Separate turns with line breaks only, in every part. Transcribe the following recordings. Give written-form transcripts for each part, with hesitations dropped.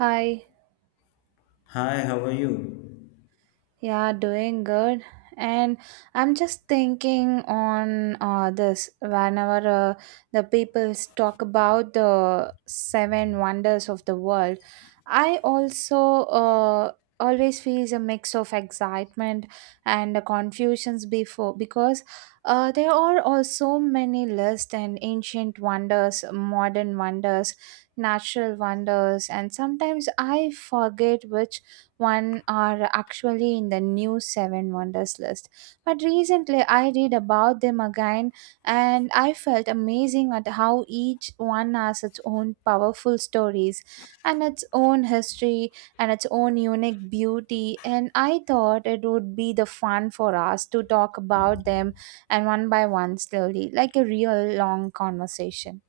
Hi,
Hi, how are you?
yeah, doing good. And I'm just thinking on this whenever the people talk about the seven wonders of the world, I also uh, always feel a mix of excitement and confusions before because there are also many lists and ancient wonders, modern wonders, natural wonders, and sometimes I forget which one are actually in the new seven wonders list. But recently I read about them again and I felt amazing at how each one has its own powerful stories and its own history and its own unique beauty. And I thought it would be the fun for us to talk about them and one by one slowly, like a real long conversation.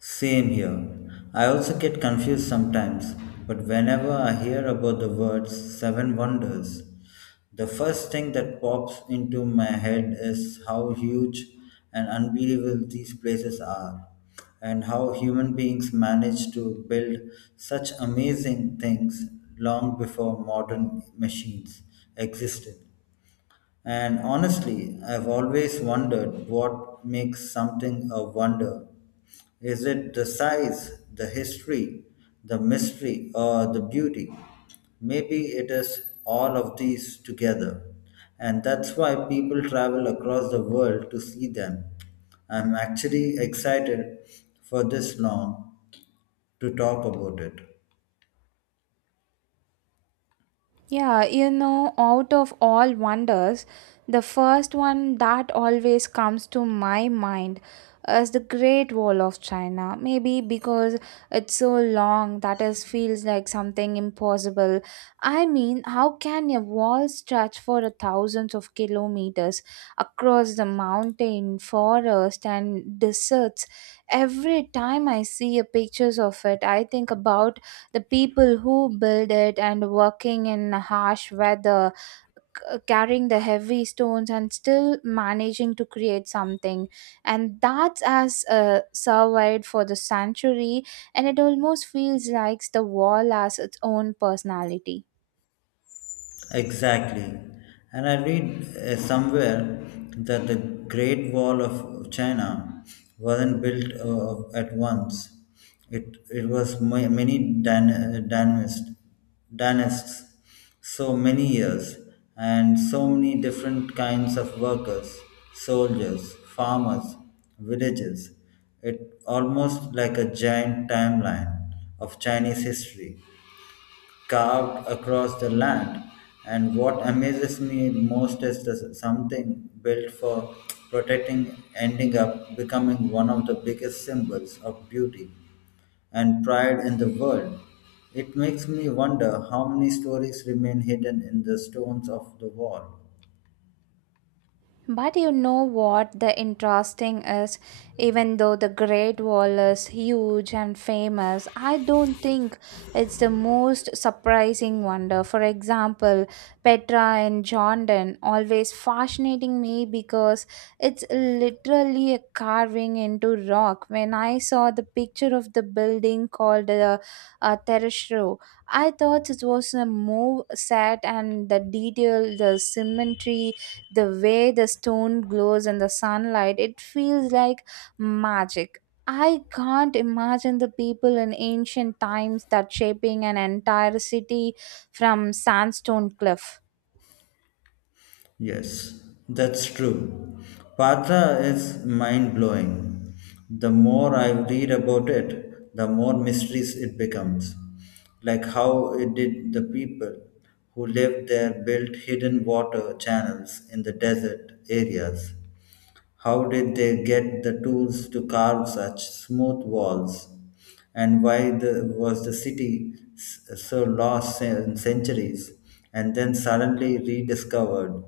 Same here. I also get confused sometimes, but whenever I hear about the words seven wonders, the first thing that pops into my head is how huge and unbelievable these places are, and how human beings managed to build such amazing things long before modern machines existed. And honestly, I've always wondered what makes something a wonder. Is it the size, the history, the mystery, or the beauty? Maybe it is all of these together. And that's why people travel across the world to see them. I'm actually excited for this long to talk about it.
Yeah, out of all wonders, the first one that always comes to my mind is the Great Wall of China. Maybe because it's so long that it feels like something impossible. I mean, how can a wall stretch for a thousands of kilometers across the mountain, forest, and deserts? Every time I see a pictures of it, I think about the people who build it and working in harsh weather carrying the heavy stones and still managing to create something and that has survived for the century and it almost feels like the wall has its own personality.
Exactly. And I read somewhere that the Great Wall of China wasn't built at once. It was many dynasties, dynasts, so many years, and so many different kinds of workers, soldiers, farmers, villages. It almost like a giant timeline of Chinese history carved across the land. And what amazes me most is the something built for protecting ending up becoming one of the biggest symbols of beauty and pride in the world. It makes me wonder how many stories remain hidden in the stones of the wall.
But you know what the interesting is, even though the Great Wall is huge and famous, I don't think it's the most surprising wonder. For example, Petra in Jordan always fascinating me because it's literally a carving into rock. When I saw the picture of the building called the Tereshro, I thought it was a move set and the detail, the symmetry, the way the stone glows in the sunlight, it feels like magic. I can't imagine the people in ancient times that shaping an entire city from sandstone cliff.
Yes, that's true. Patra is mind blowing. The more I read about it, the more mysterious it becomes. Like how it did the people who lived there built hidden water channels in the desert areas, how did they get the tools to carve such smooth walls? And why was the city so lost in centuries and then suddenly rediscovered?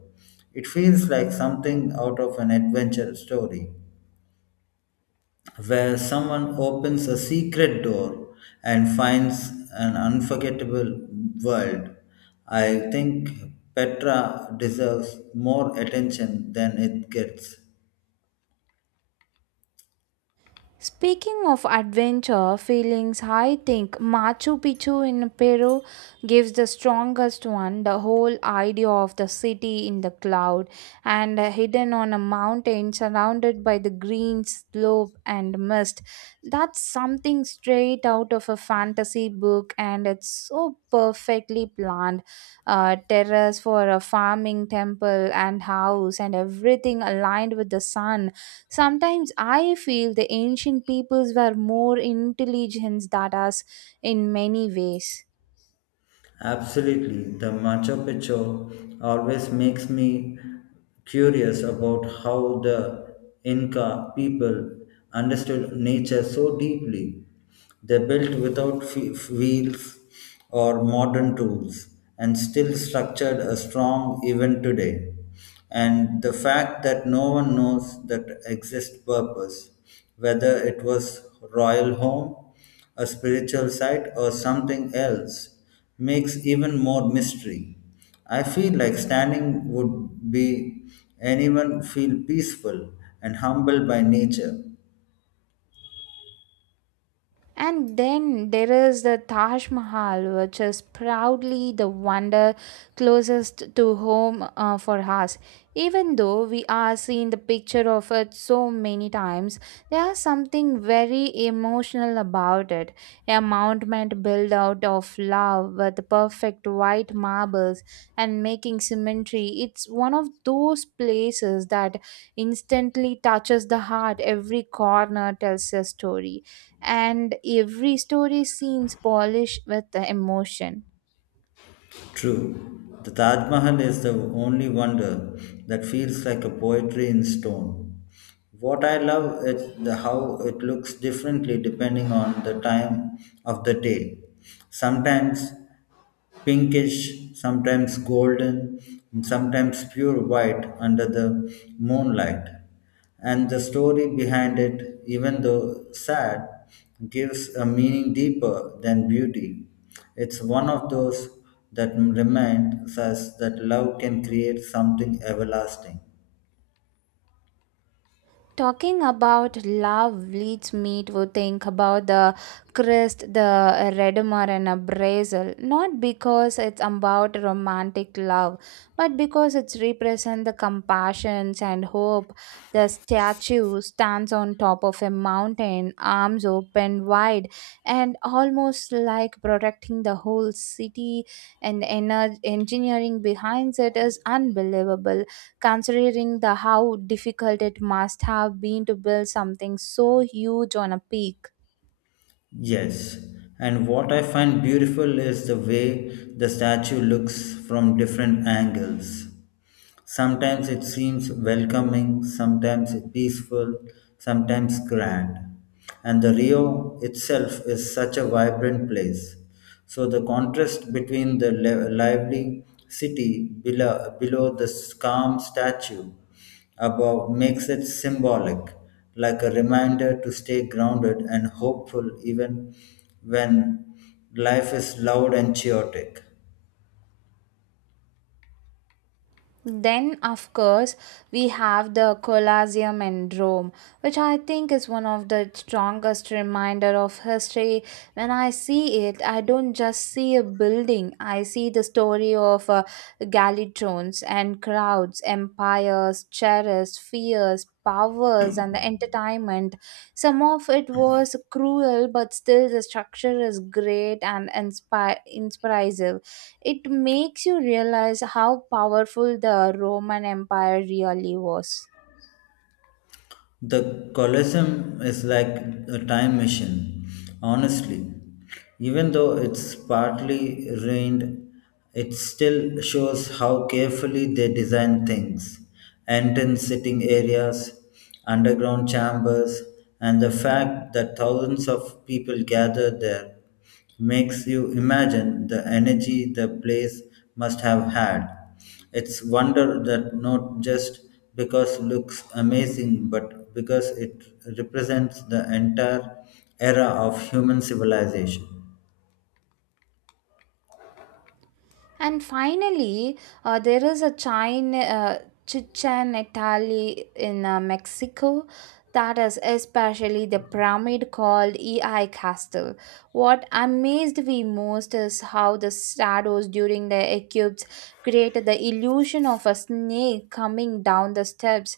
It feels like something out of an adventure story where someone opens a secret door and finds an unforgettable world. I think Petra deserves more attention than it gets.
Speaking of adventure feelings, I think Machu Picchu in Peru gives the strongest one. The whole idea of the city in the cloud and hidden on a mountain surrounded by the green slope and mist. That's something straight out of a fantasy book, and it's so perfectly planned. A terrace for a farming temple and house, and everything aligned with the sun. Sometimes I feel the ancient peoples were more intelligent than us in many ways.
Absolutely, the Machu Picchu always makes me curious about how the Inca people understood nature so deeply. They built without wheels or modern tools and still structured a strong even today, and the fact that no one knows that exact purpose, whether it was royal home, a spiritual site, or something else, makes even more mystery. I feel like standing would be anyone feel peaceful and humble by nature.
And then there is the Taj Mahal, which is proudly the wonder closest to home for us. Even though we are seeing the picture of it so many times, there is something very emotional about it. A monument built out of love with perfect white marbles and making symmetry. It's one of those places that instantly touches the heart. Every corner tells a story and every story seems polished with the emotion.
True, the Taj Mahal is the only wonder that feels like a poetry in stone. What I love is the how it looks differently depending on the time of the day. Sometimes pinkish, sometimes golden, and sometimes pure white under the moonlight. And the story behind it, even though sad, gives a meaning deeper than beauty. It's one of those that reminds us that love can create something everlasting.
Talking about love leads me to think about the crest, the redmer, and abrasal. Not because it's about romantic love, but because it represents the compassions and hope. The statue stands on top of a mountain, arms open wide, and almost like protecting the whole city. And the engineering behind it is unbelievable considering the how difficult it must have been to build something so huge on a peak.
Yes, and what I find beautiful is the way the statue looks from different angles. Sometimes it seems welcoming, sometimes peaceful, sometimes grand. And the Rio itself is such a vibrant place. So the contrast between the lively city below, below the calm statue above makes it symbolic, like a reminder to stay grounded and hopeful even when life is loud and chaotic.
Then, of course, we have the Colosseum in Rome, which I think is one of the strongest reminder of history. When I see it, I don't just see a building. I see the story of galleons and crowds, empires, terrors, fears, powers, and the entertainment. Some of it was cruel, but still the structure is great and inspire inspirative. It makes you realize how powerful the Roman empire really was.
The Colosseum is like a time machine, honestly. Even though it's partly ruined, it still shows how carefully they design things. Entrance sitting areas, underground chambers, and the fact that thousands of people gather there makes you imagine the energy the place must have had. It's wonder that not just because looks amazing, but because it represents the entire era of human civilization.
And finally, there is a China, Chichen Italy in Mexico, that is especially the pyramid called EI Castle. What amazed me most is how the shadows during the eclipse created the illusion of a snake coming down the steps.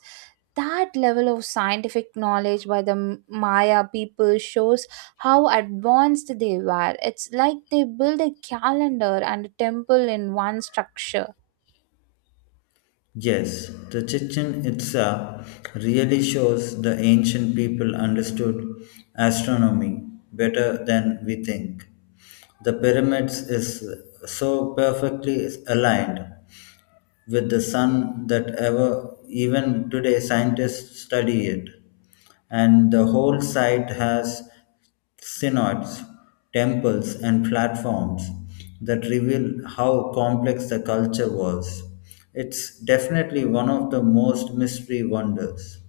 That level of scientific knowledge by the Maya people shows how advanced they were. It's like they built a calendar and a temple in one structure.
Yes, the Chichen Itza really shows the ancient people understood astronomy better than we think. The pyramids is so perfectly aligned with the sun that ever even today scientists study it, and the whole site has synods, temples, and platforms that reveal how complex the culture was. It's definitely one of the most mystery wonders.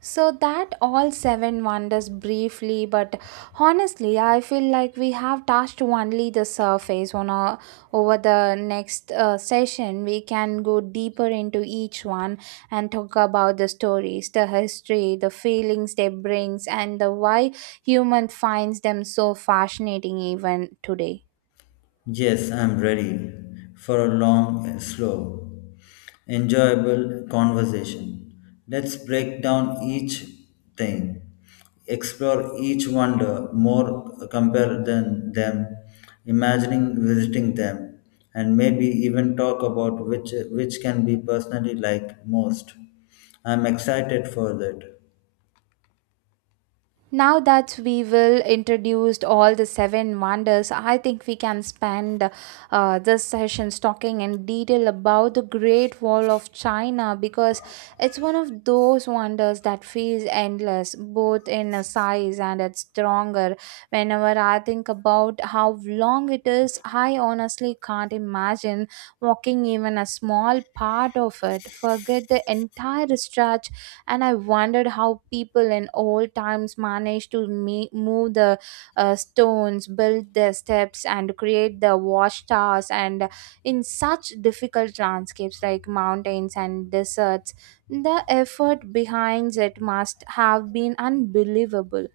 So that all seven wonders briefly, but honestly, I feel like we have touched only the surface. Over the next session, we can go deeper into each one and talk about the stories, the history, the feelings they brings, and the why human finds them so fascinating even today.
Yes, I'm ready for a long slow, enjoyable conversation. Let's break down each thing, explore each wonder more, compare than them, imagining visiting them, and maybe even talk about which can be personally like most. I'm excited for that.
Now that we will introduced all the seven wonders, I think we can spend this session talking in detail about the Great Wall of China because it's one of those wonders that feels endless, both in a size and it's stronger. Whenever I think about how long it is, I honestly can't imagine walking even a small part of it. Forget the entire stretch, and I wondered how people in old times managed to move the stones, build the steps and create the watchtowers and in such difficult landscapes like mountains and deserts. The effort behind it must have been unbelievable.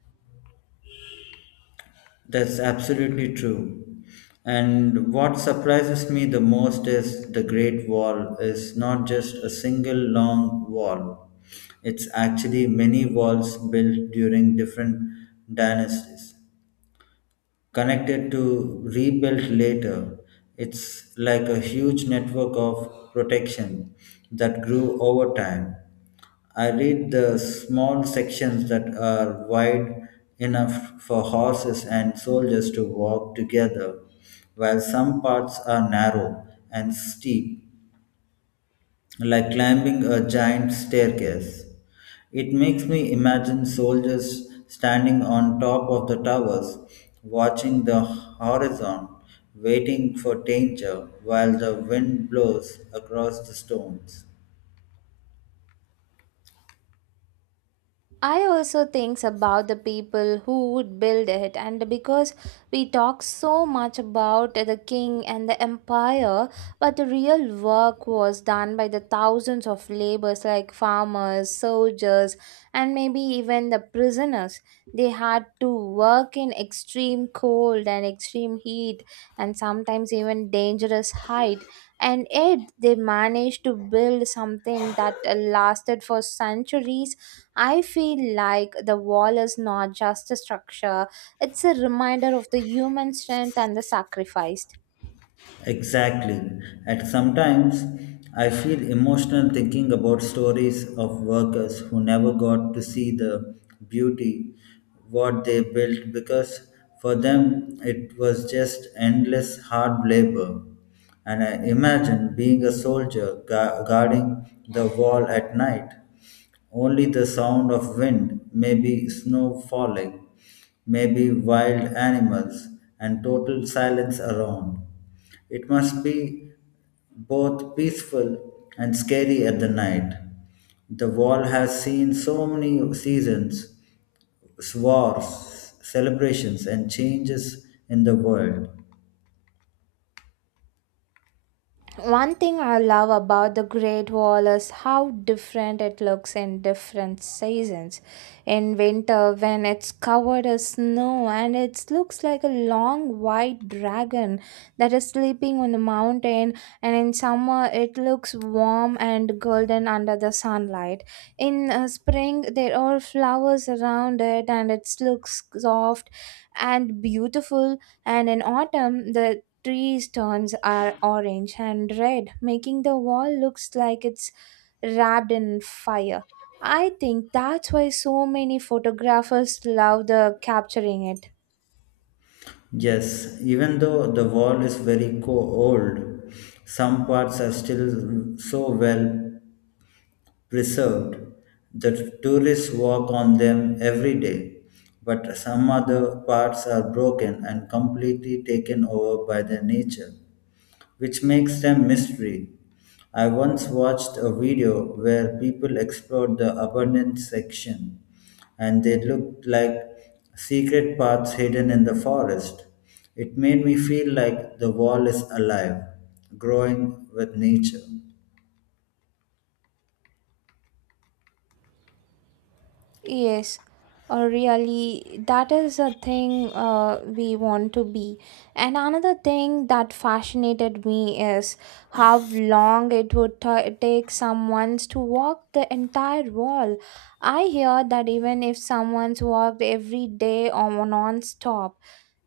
That's absolutely true. And what surprises me the most is the Great Wall is not just a single long wall. It's actually many walls built during different dynasties, connected to rebuilt later. It's like a huge network of protection that grew over time. I read the small sections that are wide enough for horses and soldiers to walk together, while some parts are narrow and steep, like climbing a giant staircase. It makes me imagine soldiers standing on top of the towers, watching the horizon, waiting for danger while the wind blows across the stones.
I also think about the people who would build it, and because we talk so much about the king and the empire, but the real work was done by the thousands of laborers like farmers, soldiers, and maybe even the prisoners. They had to work in extreme cold and extreme heat, and sometimes even dangerous height, and yet they managed to build something that lasted for centuries. I feel like the wall is not just a structure, it's a reminder of the human strength and the sacrifice.
Exactly. And sometimes I feel emotional thinking about stories of workers who never got to see the beauty what they built because for them it was just endless hard labor. And I imagine being a soldier guarding the wall at night, only the sound of wind, maybe snow falling, maybe wild animals, and total silence around. It must be both peaceful and scary at the night. The wall has seen so many seasons, wars, celebrations, and changes in the world.
One thing I love about the Great Wall is how different it looks in different seasons. In winter, when it's covered in snow and it looks like a long white dragon that is sleeping on the mountain, and in summer, it looks warm and golden under the sunlight. In spring, there are flowers around it and it looks soft and beautiful, and in autumn the trees turns are orange and red, making the wall looks like it's wrapped in fire. I think that's why so many photographers love the capturing it.
Yes, even though the wall is very old, some parts are still so well reserved. The tourists walk on them every day, but some other parts are broken and completely taken over by their nature, which makes them mystery. I once watched a video where people explored the abundance section and they looked like secret paths hidden in the forest. It made me feel like the wall is alive, growing with nature.
Yes, really, that is a thing we want to be. And another thing that fascinated me is how long it would take someone to walk the entire wall. I hear that even if someone's walked every day or non stop,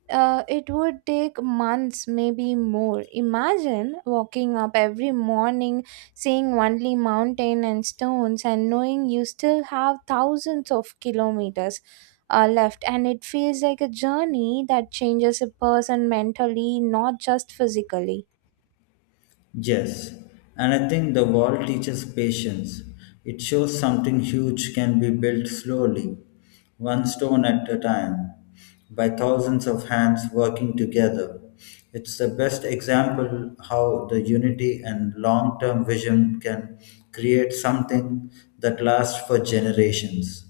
it would take months, maybe more. Imagine walking up every morning, seeing only mountain and stones, and knowing you still have thousands of kilometers left. And it feels like a journey that changes a person mentally, not just physically.
Yes, and I think the wall teaches patience. It shows something huge can be built slowly, one stone at a time, by thousands of hands working together. It's the best example how the unity and long term vision can create something that lasts for generations.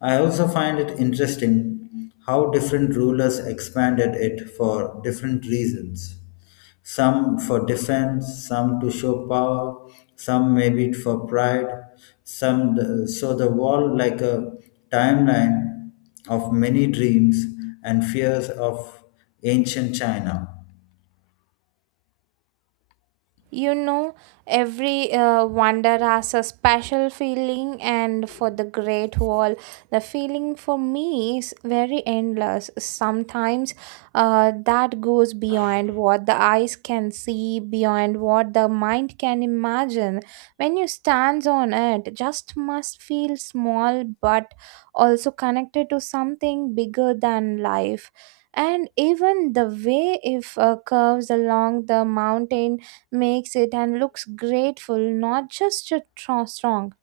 I also find it interesting how different rulers expanded it for different reasons. Some for defense, some to show power, some maybe for pride, so the wall like a timeline of many dreams and fears of ancient China.
You know, every wonder has a special feeling, and for the Great Wall, the feeling for me is very endless. Sometimes that goes beyond what the eyes can see, beyond what the mind can imagine. When you stand on it, just must feel small but also connected to something bigger than life. And even the way if curves along the mountain makes it and looks grateful, not just a strong.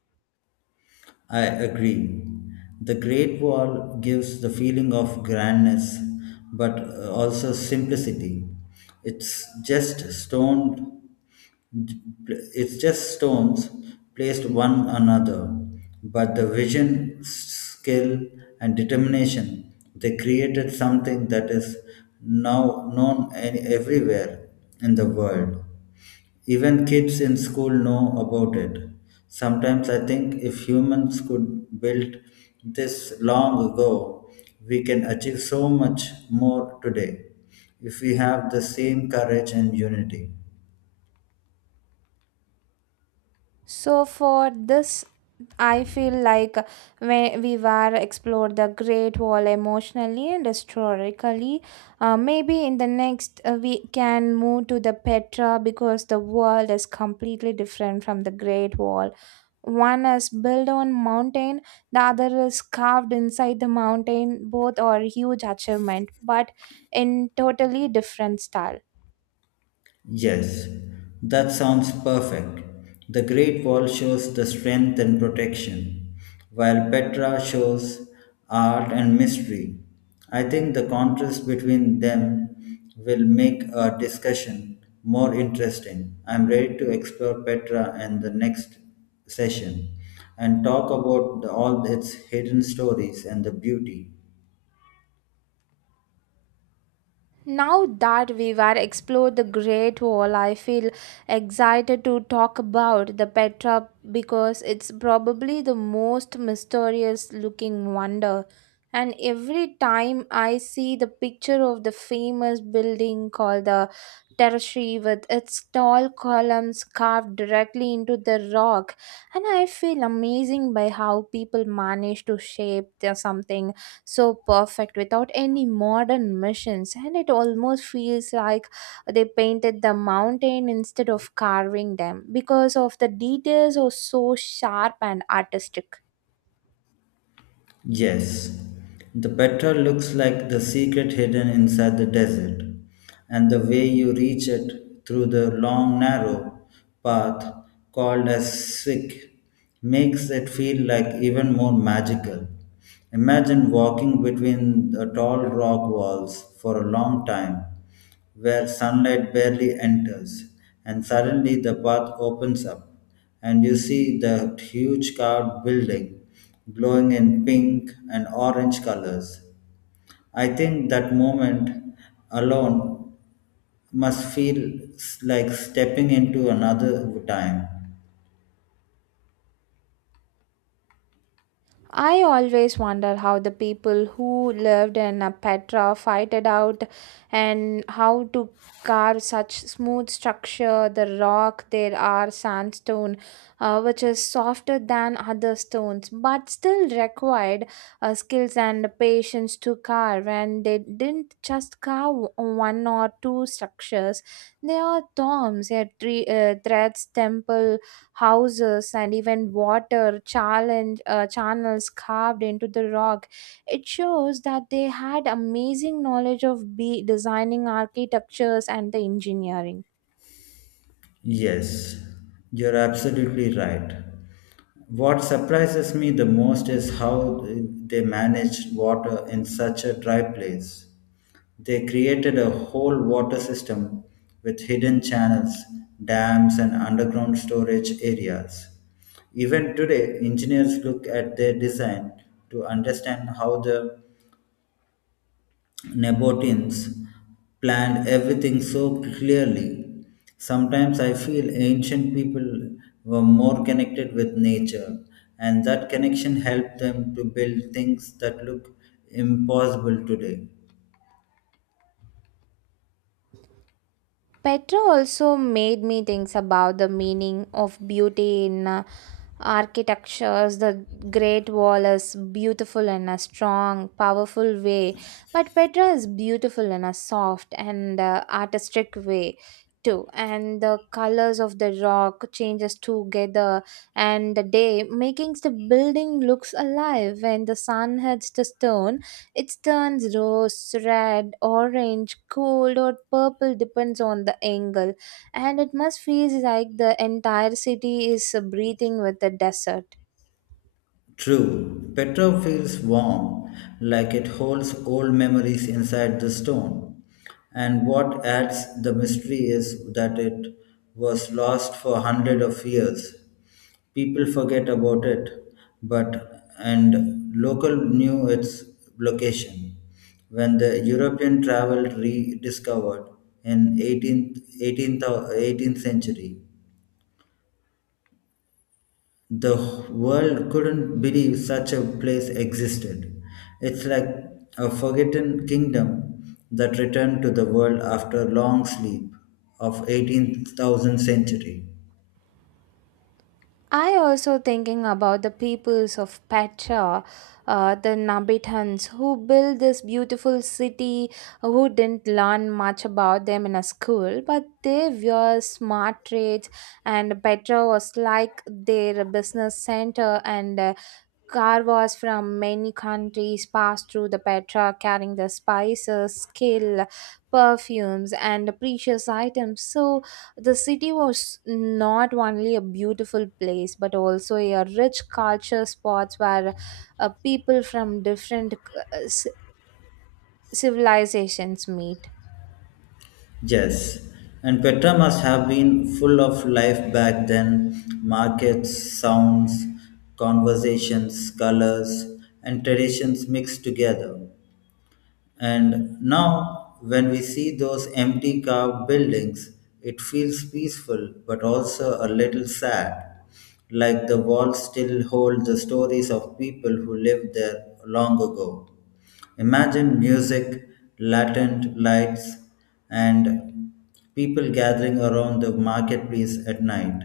I agree. The Great Wall gives the feeling of grandness, but also simplicity. It's just stone it's just stones placed one another, but the vision, skill, and determination they created something that is now known everywhere in the world. Even kids in school know about it. Sometimes I think if humans could build this long ago, we can achieve so much more today if we have the same courage and unity.
So for this, I feel like when we were explored the Great Wall emotionally and historically, maybe in the next we can move to the Petra because the world is completely different from the Great Wall. One is built on mountain, the other is carved inside the mountain. Both are huge achievement, but in totally different style.
Yes, that sounds perfect. The Great Wall shows the strength and protection, while Petra shows art and mystery. I think the contrast between them will make our discussion more interesting. I'm ready to explore Petra in the next session and talk about all its hidden stories and the beauty.
Now that we were explored the Great Wall, I feel excited to talk about the Petra because it's probably the most mysterious looking wonder. And every time I see the picture of the famous building called the Tertiary with its tall columns carved directly into the rock, and I feel amazing by how people manage to shape their something so perfect without any modern machines, and it almost feels like they painted the mountain instead of carving them because of the details are so sharp and artistic.
Yes, the petra looks like the secret hidden inside the desert, and the way you reach it through the long, narrow path called as Sikh makes it feel like even more magical. Imagine walking between the tall rock walls for a long time where sunlight barely enters, and suddenly the path opens up, and you see the huge carved building glowing in pink and orange colors. I think that moment alone must feel like stepping into another time.
I always wonder how the people who lived in Petra fight it out and how to carve such smooth structure. The rock there are sandstone, which is softer than other stones, but still required skills and patience to carve. And they didn't just carve one or two structures; they are tombs, they are three threads, temple houses and even water challenge, channels carved into the rock. It shows that they had amazing knowledge of be designing architectures and the engineering.
Yes, you're absolutely right. What surprises me the most is how they managed water in such a dry place. They created a whole water system with hidden channels, dams, and underground storage areas. Even today, engineers look at their design to understand how the Nabataeans planned everything so clearly. Sometimes I feel ancient people were more connected with nature, and that connection helped them to build things that look impossible today.
Petra also made me think about the meaning of beauty in architectures. The great wall is beautiful in a strong powerful way, but petra is beautiful in a soft and artistic way too, and the colors of the rock changes together and the day, making the building looks alive. When the sun hits the stone, it turns rose red, orange, gold, or purple depends on the angle, and it must feel like the entire city is breathing with the desert.
True, Petra feels warm, like it holds old memories inside the stone. And what adds the mystery is that it was lost for hundreds of years. People forget about it, but and local knew its location. When the European travel rediscovered in 18th, 18th, 18th century, the world couldn't believe such a place existed. It's like a forgotten kingdom that returned to the world after a long sleep of 18,000 century.
I also thinking about the peoples of Petra, the Nabitans who built this beautiful city, who didn't learn much about them in a school, but they were smart trades, and Petra was like their business center and Car from many countries passed through the Petra carrying the spices, skill, perfumes, and precious items. So the city was not only a beautiful place but also a rich culture spot where people from different uh, ci- civilizations meet.
Yes, and Petra must have been full of life back then, markets, sounds, conversations, colors, and traditions mixed together. And now, when we see those empty carved buildings, it feels peaceful but also a little sad, like the walls still hold the stories of people who lived there long ago. Imagine music, latent lights, and people gathering around the marketplace at night.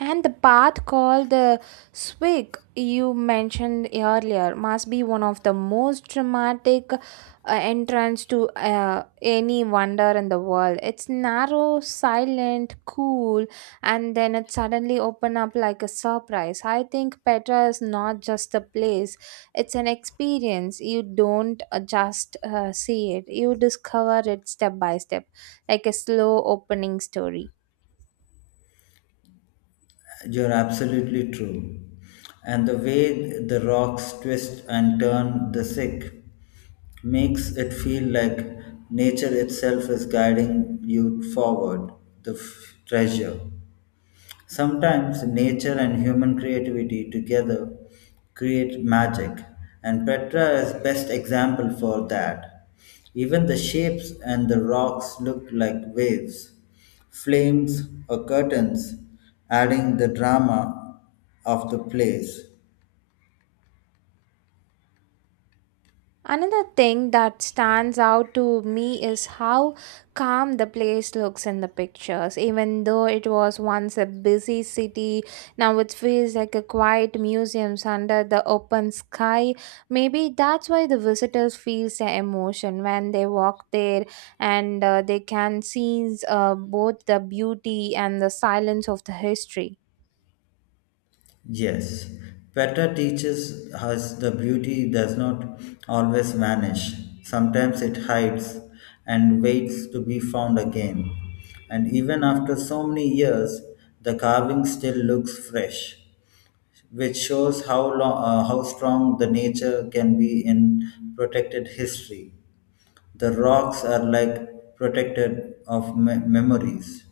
And the path called the Swig you mentioned earlier must be one of the most dramatic entrance to any wonder in the world. It's narrow, silent, cool, and then it suddenly open up like a surprise. I think Petra is not just a place; it's an experience. You don't just see it; you discover it step by step, like a slow opening story.
You're absolutely true. And the way the rocks twist and turn the sick makes it feel like nature itself is guiding you forward, the treasure. Sometimes nature and human creativity together create magic, and Petra is best example for that. Even the shapes and the rocks look like waves, flames or curtains, adding the drama of the place.
Another thing that stands out to me is how calm the place looks in the pictures. Even though it was once a busy city, now it feels like a quiet museum under the open sky. Maybe that's why the visitors feel the emotion when they walk there and they can see both the beauty and the silence of the history.
Yes, Petra teaches us the beauty does not always vanish. Sometimes it hides and waits to be found again. And even after so many years, the carving still looks fresh, which shows how, long, how strong the nature can be in protected history. The rocks are like protected of memories.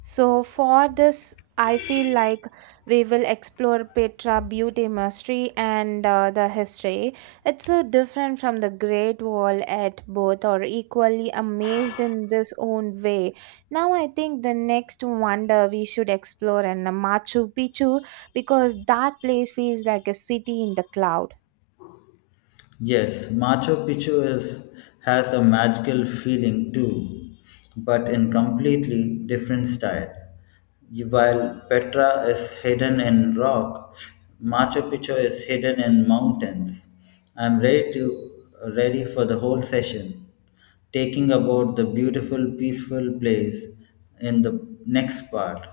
So for this, I feel like we will explore Petra beauty mastery and the history. It's so different from the Great Wall at both are equally amazed in this own way. Now I think the next wonder we should explore in Machu Picchu because that place feels like a city in the cloud.
Yes, Machu Picchu is, has a magical feeling too, but in completely different style. While Petra is hidden in rock, Machu Picchu is hidden in mountains. I'm ready to Ready for the whole session, taking about the beautiful, peaceful place in the next part.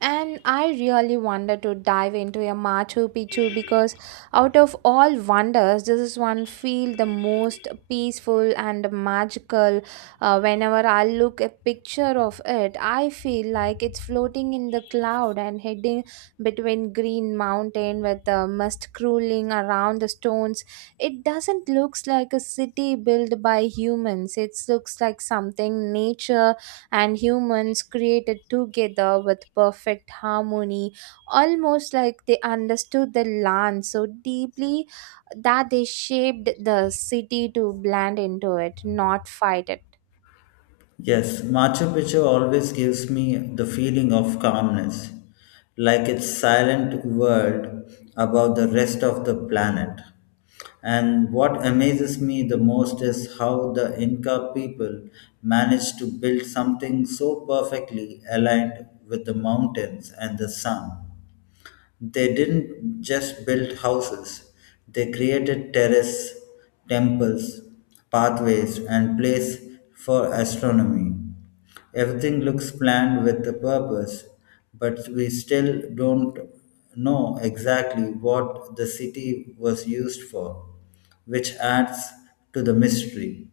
And I really wanted to dive into a Machu Picchu because out of all wonders, this is one feel the most peaceful and magical. Whenever I look a picture of it, I feel like it's floating in the cloud and heading between green mountain with the mist crawling around the stones. It doesn't looks like a city built by humans. It looks like something nature and humans created together with perfect harmony, almost like they understood the land so deeply that they shaped the city to blend into it, not fight it.
Yes, Machu Picchu always gives me the feeling of calmness, like its silent world about the rest of the planet. And what amazes me the most is how the Inca people managed to build something so perfectly aligned with the mountains and the sun. They didn't just build houses, they created terraces, temples, pathways, and place for astronomy. Everything looks planned with a purpose, but we still don't know exactly what the city was used for, which adds to the mystery.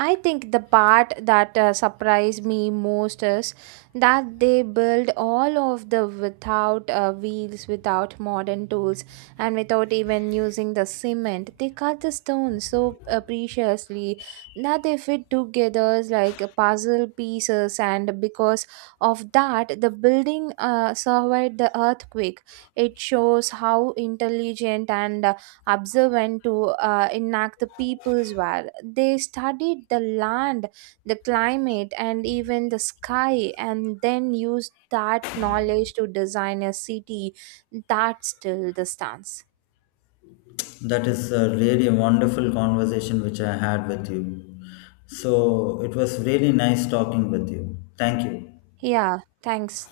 I think the part that surprised me most is that they build all of the without wheels, without modern tools, and without even using the cement. They cut the stones so preciously that they fit together like a puzzle pieces, and because of that, the building survived the earthquake. It shows how intelligent and observe and to enact the people's war. They studied the land, the climate, and even the sky, and then used that knowledge to design a city that still the stance.
That is a really wonderful conversation which I had with you. So it was really nice talking with you. Thank you.
Yeah, thanks.